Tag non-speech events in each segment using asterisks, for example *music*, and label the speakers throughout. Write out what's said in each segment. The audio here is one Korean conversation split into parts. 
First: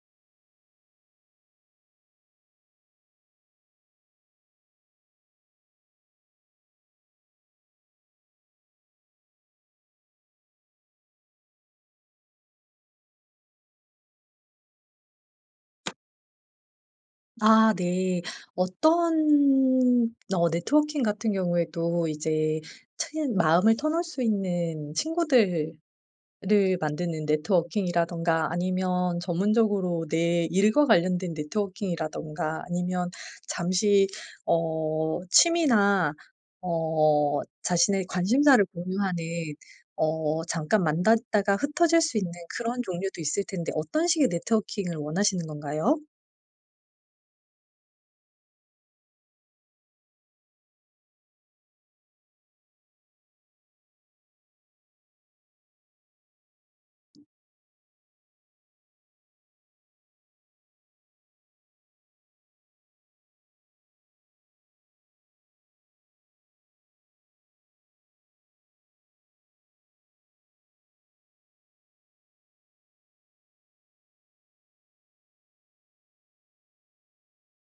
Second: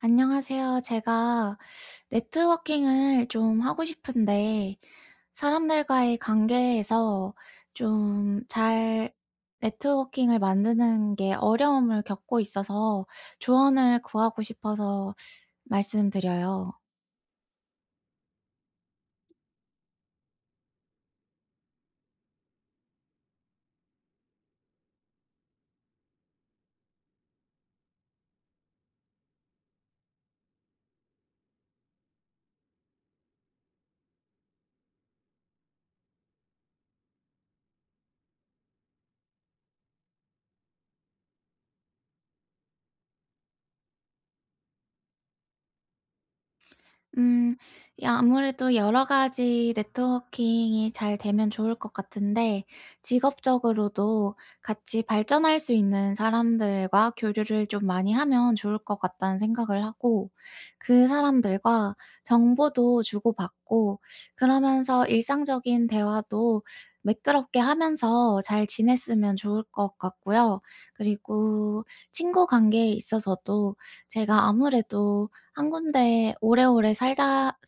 Speaker 1: 안녕하세요. 제가 네트워킹을 좀 하고 싶은데 사람들과의 관계에서 좀 잘 네트워킹을 만드는 게 어려움을 겪고 있어서 조언을 구하고 싶어서 말씀드려요.
Speaker 2: 아 네. 어떤 네트워킹 같은 경우에도 이제 친 마음을 터놓을 수 있는 친구들을 만드는 네트워킹이라든가, 아니면 전문적으로 내 일과 관련된 네트워킹이라든가, 아니면 잠시 취미나 자신의 관심사를 공유하는 잠깐 만났다가 흩어질 수 있는 그런 종류도 있을 텐데, 어떤 식의 네트워킹을 원하시는 건가요?
Speaker 1: 음. 야, 아무래도 여러 가지 네트워킹이 잘 되면 좋을 것 같은데 직업적으로도 같이 발전할 수 있는 사람들과 교류를 좀 많이 하면 좋을 것 같다는 생각을 하고, 그 사람들과 정보도 주고받고 그러면서 일상적인 대화도 매끄럽게 하면서 잘 지냈으면 좋을 것 같고요. 그리고 친구 관계에 있어서도 제가 아무래도 한 군데 오래오래 살다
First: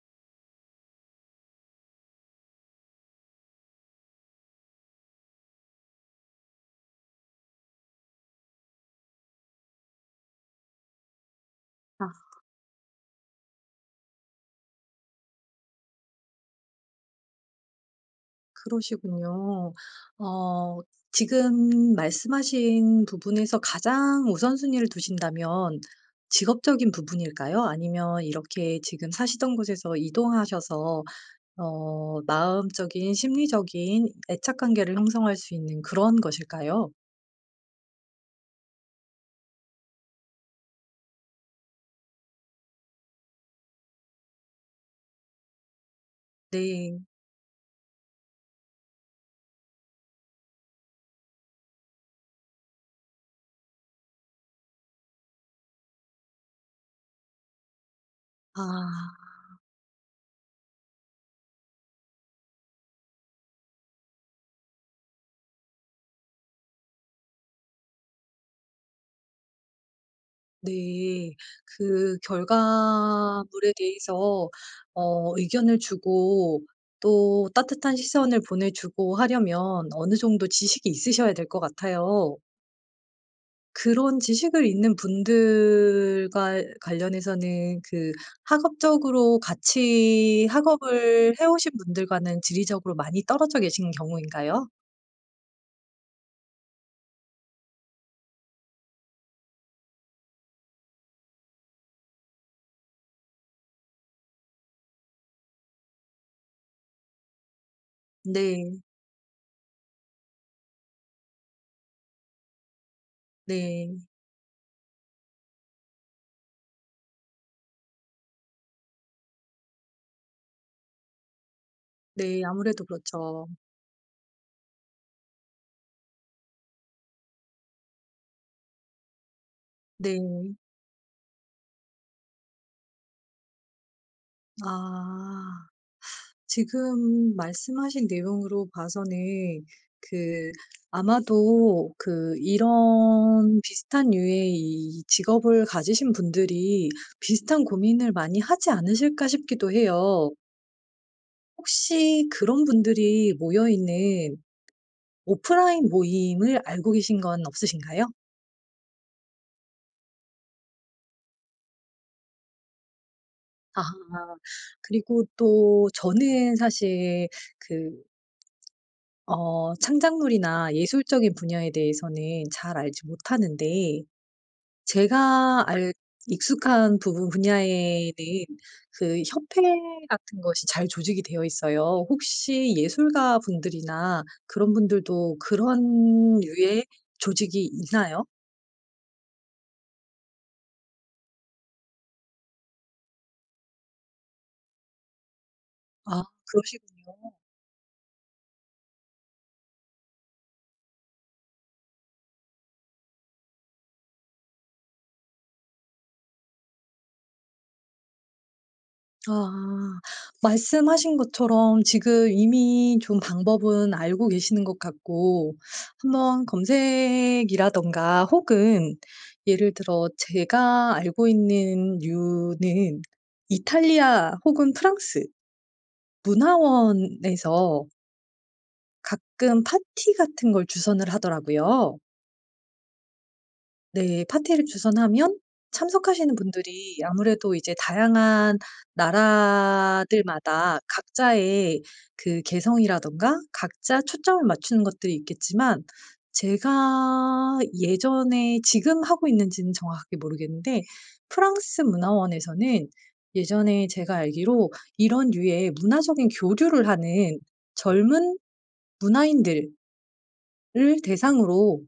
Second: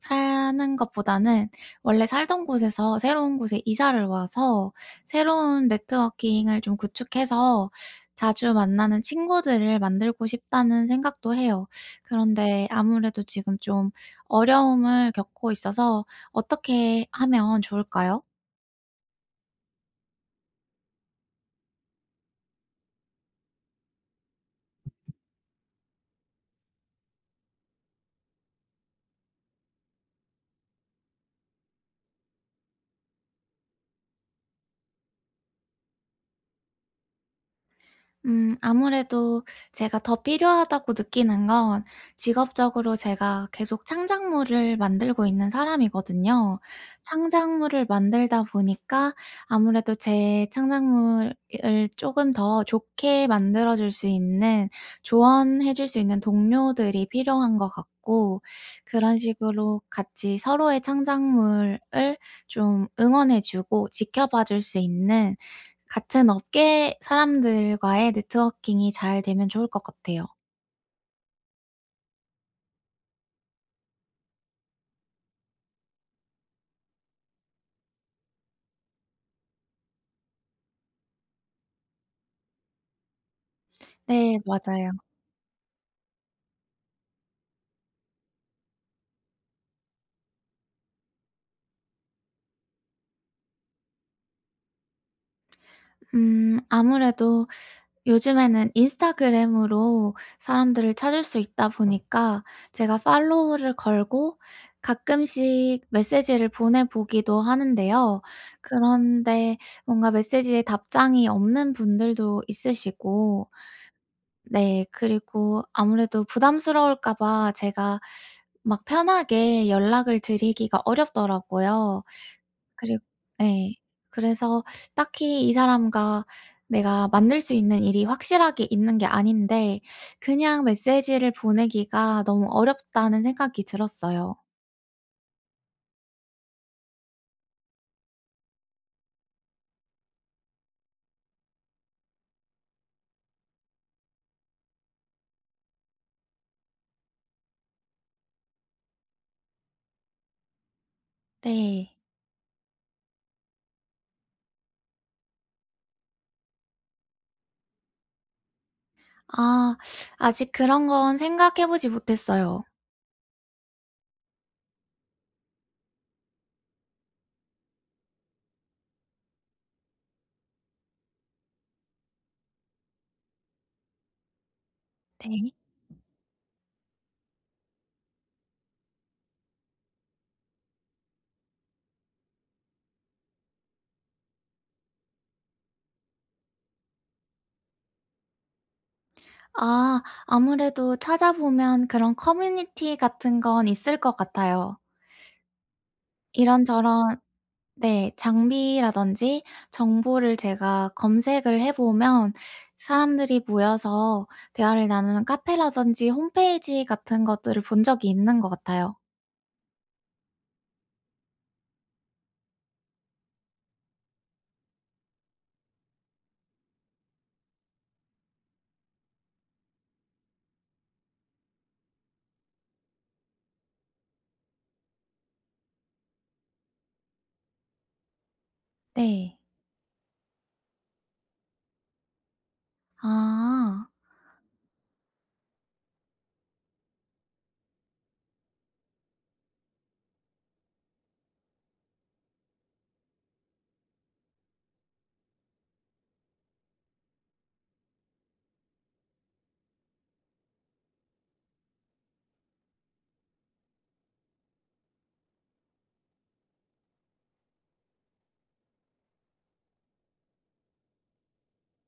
Speaker 1: 사는 것보다는 원래 살던 곳에서 새로운 곳에 이사를 와서 새로운 네트워킹을 좀 구축해서 자주 만나는 친구들을 만들고 싶다는 생각도 해요. 그런데 아무래도 지금 좀 어려움을 겪고 있어서 어떻게 하면 좋을까요?
Speaker 2: 그러시군요. 어 지금 말씀하신 부분에서 가장 우선순위를 두신다면 직업적인 부분일까요? 아니면 이렇게 지금 사시던 곳에서 이동하셔서 마음적인, 심리적인 애착 관계를 형성할 수 있는 그런 것일까요?
Speaker 1: 음, 아무래도 제가 더 필요하다고 느끼는 건 직업적으로 제가 계속 창작물을 만들고 있는 사람이거든요.
Speaker 2: 네.
Speaker 1: 창작물을 만들다 보니까 아무래도 제 창작물을 조금 더 좋게 만들어 줄 수 있는, 조언해 줄 수 있는 동료들이 필요한 것 같고, 그런
Speaker 2: 아.
Speaker 1: 식으로 같이 서로의 창작물을 좀 응원해 주고 지켜봐 줄 수 있는 같은 업계 사람들과의 네트워킹이 잘 되면 좋을 것 같아요.
Speaker 2: 네. 그 결과물에 대해서 의견을 주고 또 따뜻한 시선을 보내주고 하려면, 어느 정도 지식이 있으셔야 될 것 같아요. 그런
Speaker 1: 네,
Speaker 2: 지식을
Speaker 1: 맞아요.
Speaker 2: 있는 분들과 관련해서는, 학업적으로 같이 학업을 해 오신 분들과는 지리적으로 많이 떨어져 계신 경우인가요?
Speaker 1: 음, 아무래도 요즘에는 인스타그램으로 사람들을 찾을 수 있다 보니까 제가 팔로우를 걸고 가끔씩 메시지를 보내 보기도 하는데요.
Speaker 2: 네.
Speaker 1: 그런데 뭔가 메시지에 답장이 없는 분들도 있으시고,
Speaker 2: 네.
Speaker 1: 네. 그리고 아무래도 부담스러울까 봐 제가 막 편하게 연락을 드리기가 어렵더라고요.
Speaker 2: 네. 아무래도
Speaker 1: 그리
Speaker 2: 그렇죠.
Speaker 1: 예. 그래서 딱히 이 사람과 내가 만날 수 있는 일이 확실하게 있는 게 아닌데
Speaker 2: 네.
Speaker 1: 그냥 메시지를 보내기가 너무 어렵다는 생각이 들었어요.
Speaker 2: 아. 지금 말씀하신 내용으로 봐서는 그 아마도 이런 비슷한 유의 이 직업을 가지신 분들이 비슷한 고민을 많이 하지 않으실까 싶기도 해요.
Speaker 1: 네.
Speaker 2: 혹시 그런 분들이 모여 있는 오프라인 모임을 알고 계신 건 없으신가요?
Speaker 1: 아, 아직 그런 건 생각해 보지 못했어요.
Speaker 2: 아. 그리고 또 저는 사실 그 창작물이나 예술적인 분야에 대해서는 잘 알지 못하는데,
Speaker 1: 네.
Speaker 2: 제가 알 익숙한 부분 분야에는 그 협회 같은 것이 잘 조직이 되어 있어요. 혹시 예술가 분들이나 그런 분들도 그런 류의 조직이 있나요?
Speaker 1: 아, 아무래도 찾아보면 그런 커뮤니티 같은 건 있을 것 같아요.
Speaker 2: 아,
Speaker 1: 이런저런,
Speaker 2: 그러시군요.
Speaker 1: 네, 장비라든지 정보를 제가 검색을 해 보면 사람들이 모여서 대화를 나누는 카페라든지 홈페이지 같은 것들을 본 적이 있는 것 같아요.
Speaker 2: 아. 말씀하신 것처럼 지금 이미 좀 방법은 알고 계시는 것 같고, 한번 검색이라든가 혹은 예를 들어, 제가 알고 있는 류는 이탈리아 혹은 프랑스 문화원에서
Speaker 1: 네.
Speaker 2: 가끔 파티 같은 걸 주선을 하더라고요.
Speaker 1: 아,
Speaker 2: 네. 파티를 주선하면 참석하시는 분들이 아무래도 이제 다양한 나라들마다 각자의 그 개성이라든가 각자 초점을 맞추는 것들이 있겠지만, 제가 예전에 지금 하고 있는지는 정확하게 모르겠는데, 프랑스 문화원에서는 예전에 제가 알기로 이런 류의 문화적인 교류를 하는 젊은 문화인들을 대상으로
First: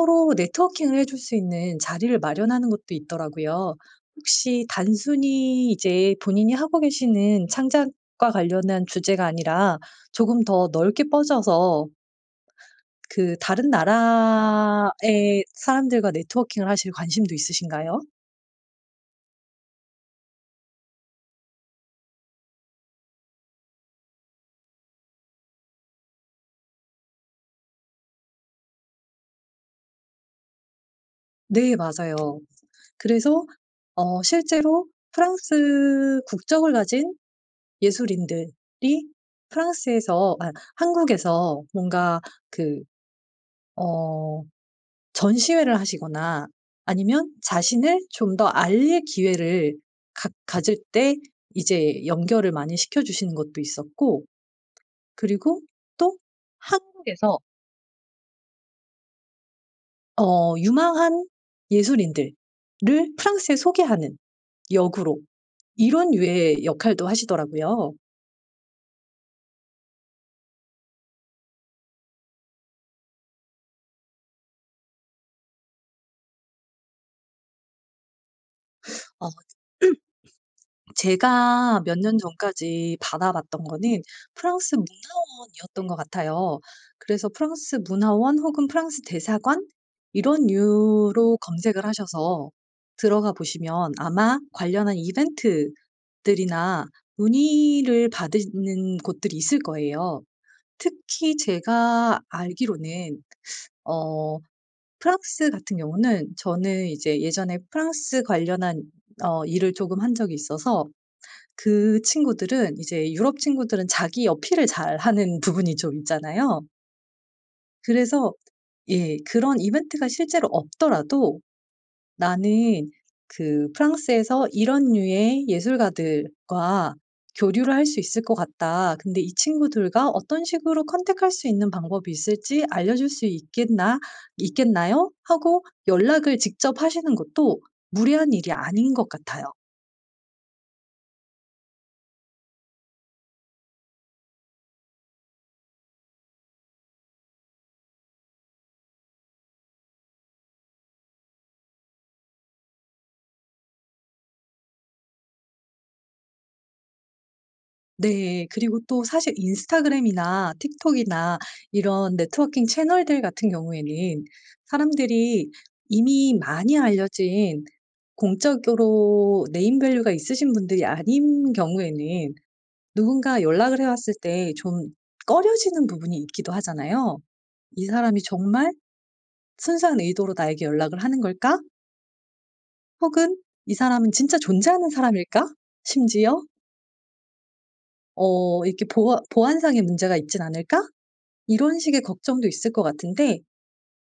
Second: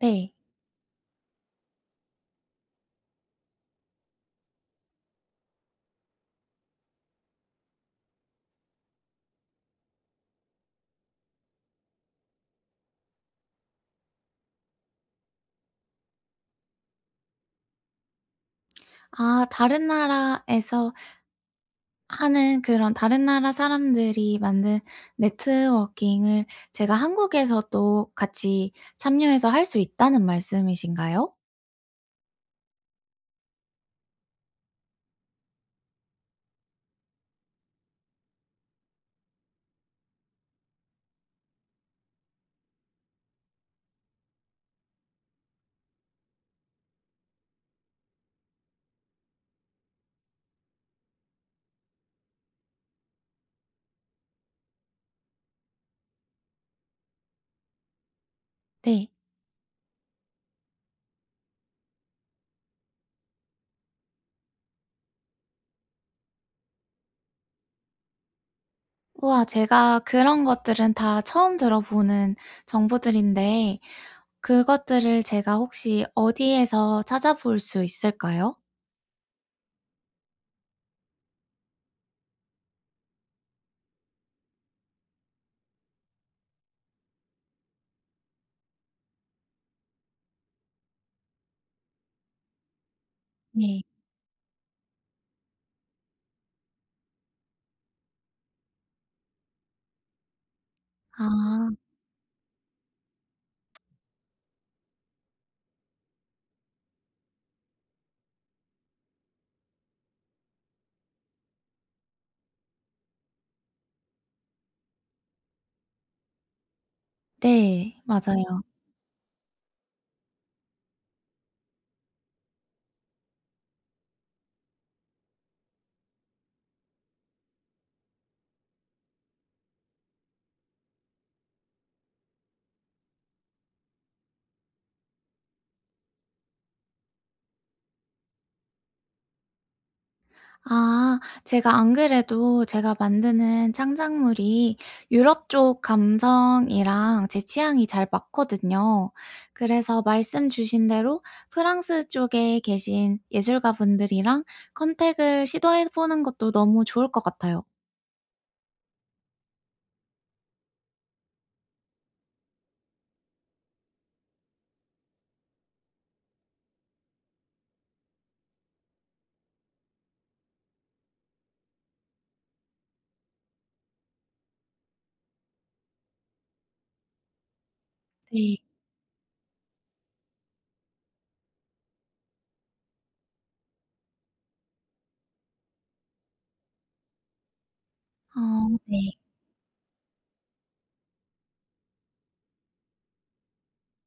Speaker 1: 네.
Speaker 2: 네트워킹을 해줄 수 있는 자리를 마련하는 것도 있더라고요. 혹시 단순히 이제 본인이 하고 계시는 창작과 관련한 주제가 아니라 조금 더 넓게 뻗어서 그 다른 나라의 사람들과 네트워킹을 하실 관심도 있으신가요?
Speaker 1: 아, 다른 나라에서 하는 그런 다른 나라 사람들이 만든 네트워킹을 제가 한국에서도 같이 참여해서 할 수 있다는 말씀이신가요?
Speaker 2: 네, 맞아요. 그래서 실제로 프랑스 국적을 가진 예술인들이 프랑스에서 아 한국에서 뭔가 그어 전시회를 하시거나, 아니면 자신을 좀 더 알릴 기회를 가 가질 때 이제 연결을 많이 시켜 주시는 것도 있었고, 그리고 또 한국에서
Speaker 1: 네.
Speaker 2: 유망한 예술인들을 프랑스에 소개하는, 역으로 이런 유의 역할도 하시더라고요.
Speaker 1: 우와, 제가 그런 것들은 다 처음 들어보는 정보들인데, 그것들을 제가 혹시 어디에서 찾아볼 수 있을까요?
Speaker 2: 어 제가 몇 년 전까지 받아봤던 거는 프랑스 문화원이었던 것 같아요. 그래서 프랑스 문화원 혹은 프랑스 대사관, 이런 유로 검색을 하셔서 들어가
Speaker 1: 네.
Speaker 2: 보시면 아마 관련한 이벤트들이나 문의를 받는 곳들이 있을 거예요. 특히
Speaker 1: 아,
Speaker 2: 제가 알기로는 어 프랑스 같은 경우는, 저는 이제 예전에 프랑스 관련한 일을 조금 한 적이 있어서 그 친구들은, 이제 유럽 친구들은 자기 어필을 잘하는 부분이 좀 *laughs* 있잖아요.
Speaker 1: 네,
Speaker 2: 그래서
Speaker 1: 맞아요.
Speaker 2: 예, 그런 이벤트가 실제로 없더라도 '나는 그 프랑스에서 이런 류의 예술가들과 교류를 할 수 있을 것 같다. 근데 이 친구들과 어떤 식으로 컨택할 수 있는 방법이 있을지 알려줄 수 있겠나요?' 하고 연락을 직접 하시는 것도 무례한 일이 아닌 것 같아요.
Speaker 1: 아, 제가 안 그래도 제가 만드는 창작물이 유럽 쪽 감성이랑 제 취향이 잘 맞거든요. 그래서 말씀 주신 대로 프랑스 쪽에 계신 예술가분들이랑 컨택을 시도해 보는 것도 너무 좋을 것 같아요.
Speaker 2: 네. 그리고 또 사실 인스타그램이나 틱톡이나 이런 네트워킹 채널들 같은 경우에는, 사람들이 이미 많이 알려진, 공적으로 네임 밸류가 있으신 분들이 아닌 경우에는, 누군가 연락을 해 왔을 때 좀 꺼려지는 부분이 있기도 하잖아요. '이 사람이
Speaker 1: 네.
Speaker 2: 정말 순수한 의도로 나에게 연락을 하는 걸까?' 혹은 '이 사람은 진짜 존재하는 사람일까?' 심지어
Speaker 1: 어
Speaker 2: 이렇게
Speaker 1: 네.
Speaker 2: '보안상의 문제가 있진 않을까?' 이런 식의 걱정도 있을 것 같은데,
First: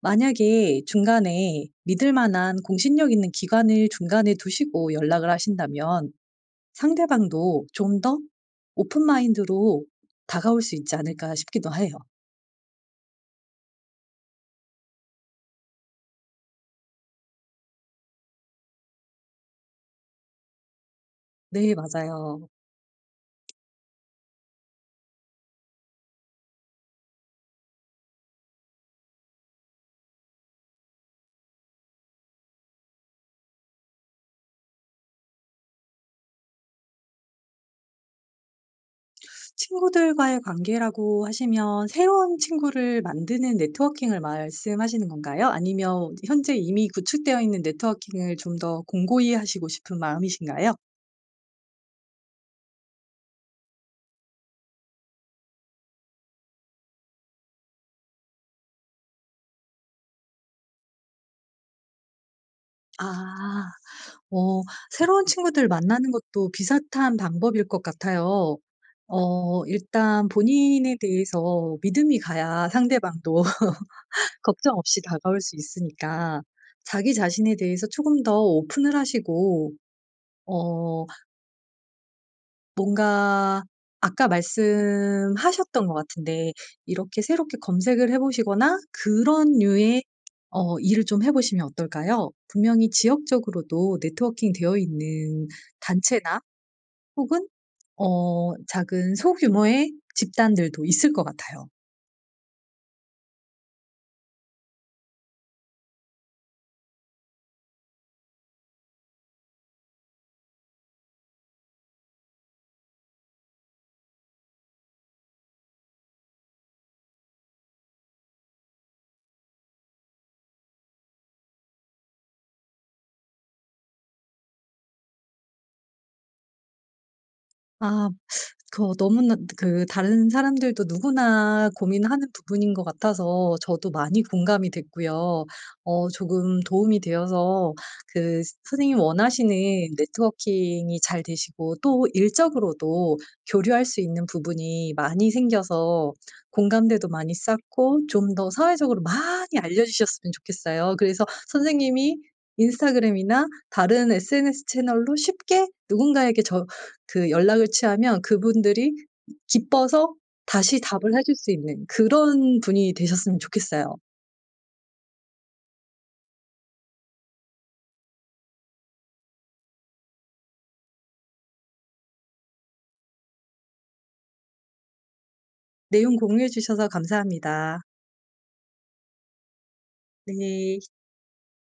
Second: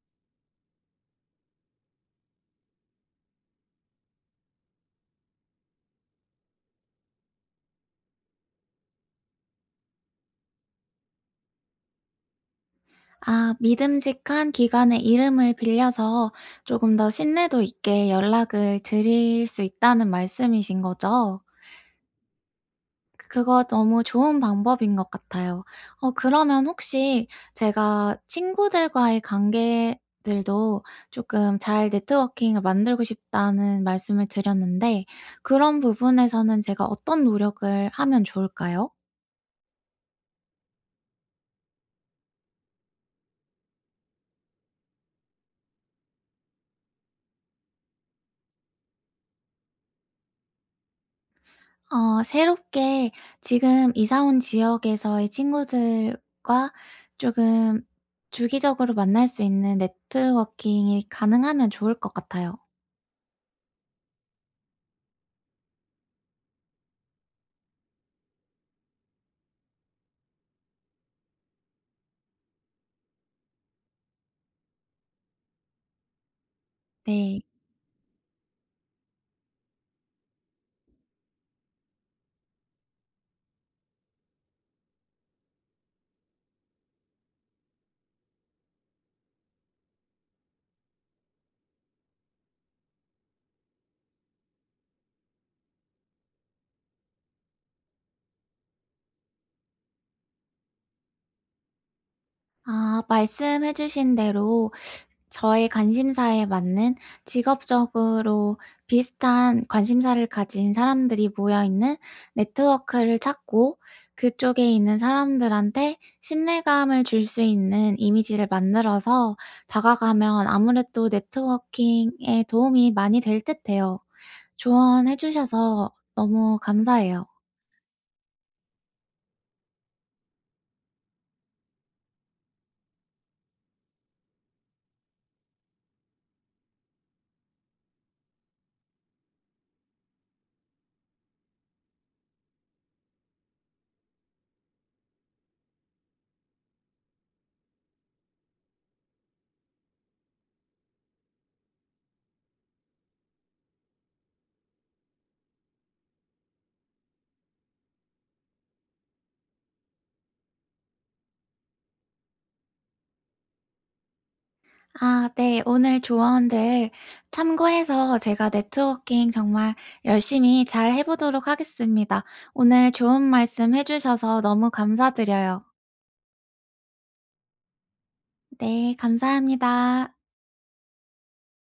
Speaker 2: 만약에 중간에 믿을 만한 공신력 있는 기관을 중간에 두시고 연락을 하신다면, 상대방도 좀 더 오픈 마인드로 다가올 수 있지 않을까 싶기도 해요.
Speaker 1: 아, 믿음직한 기관의 이름을 빌려서 조금 더 신뢰도 있게 연락을 드릴 수 있다는 말씀이신 거죠?
Speaker 2: 네, 맞아요.
Speaker 1: 그거 너무 좋은 방법인 것 같아요. 어, 그러면 혹시 제가 친구들과의 관계들도 조금 잘 네트워킹을 만들고 싶다는 말씀을 드렸는데 그런 부분에서는 제가 어떤 노력을 하면 좋을까요?
Speaker 2: 친구들과의 관계라고 하시면, 새로운 친구를 만드는 네트워킹을 말씀하시는 건가요? 아니면 현재 이미 구축되어 있는 네트워킹을 좀 더 공고히 하시고 싶은 마음이신가요?
Speaker 1: 어, 새롭게 지금 이사 온 지역에서의 친구들과 조금 주기적으로 만날 수 있는 네트워킹이 가능하면 좋을 것 같아요.
Speaker 2: 아. 어 새로운 친구들 만나는 것도 비슷한 방법일 것 같아요. 일단 본인에 대해서 믿음이 가야 상대방도 *laughs* 걱정 없이 다가올 수 있으니까, 자기
Speaker 1: 네.
Speaker 2: 자신에 대해서 조금 더 오픈을 하시고, 어 뭔가 아까 말씀하셨던 것 같은데, 이렇게 새롭게 검색을 해 보시거나 그런 류의 일을 좀 해 보시면 어떨까요? 분명히 지역적으로도 네트워킹 되어 있는 단체나 혹은 작은 소규모의 집단들도 있을 것 같아요.
Speaker 1: 아, 말씀해 주신 대로 저의 관심사에 맞는, 직업적으로 비슷한 관심사를 가진 사람들이 모여 있는 네트워크를 찾고, 그쪽에 있는 사람들한테 신뢰감을 줄 수 있는 이미지를 만들어서 다가가면 아무래도 네트워킹에 도움이 많이 될 듯해요. 조언해 주셔서 너무 감사해요.
Speaker 2: 아, 너무나 다른 사람들도 누구나 고민하는 부분인 것 같아서 저도 많이 공감이 됐고요. 조금 도움이 되어서 그 선생님이 원하시는 네트워킹이 잘 되시고, 또 일적으로도 교류할 수 있는 부분이 많이 생겨서 공감대도 많이 쌓고, 좀 더 사회적으로 많이 알려주셨으면 좋겠어요. 그래서 선생님이 인스타그램이나 다른 SNS 채널로 쉽게 누군가에게 연락을 취하면 그분들이 기뻐서 다시 답을 해줄 수 있는 그런 분이 되셨으면 좋겠어요.
Speaker 1: 아, 네. 오늘 조언들 참고해서 제가 네트워킹 정말 열심히 잘 해 보도록 하겠습니다. 오늘 좋은 말씀 해 주셔서 너무 감사드려요.
Speaker 2: 내용 공유해 주셔서 감사합니다.
Speaker 1: 네, 감사합니다.
Speaker 2: 네.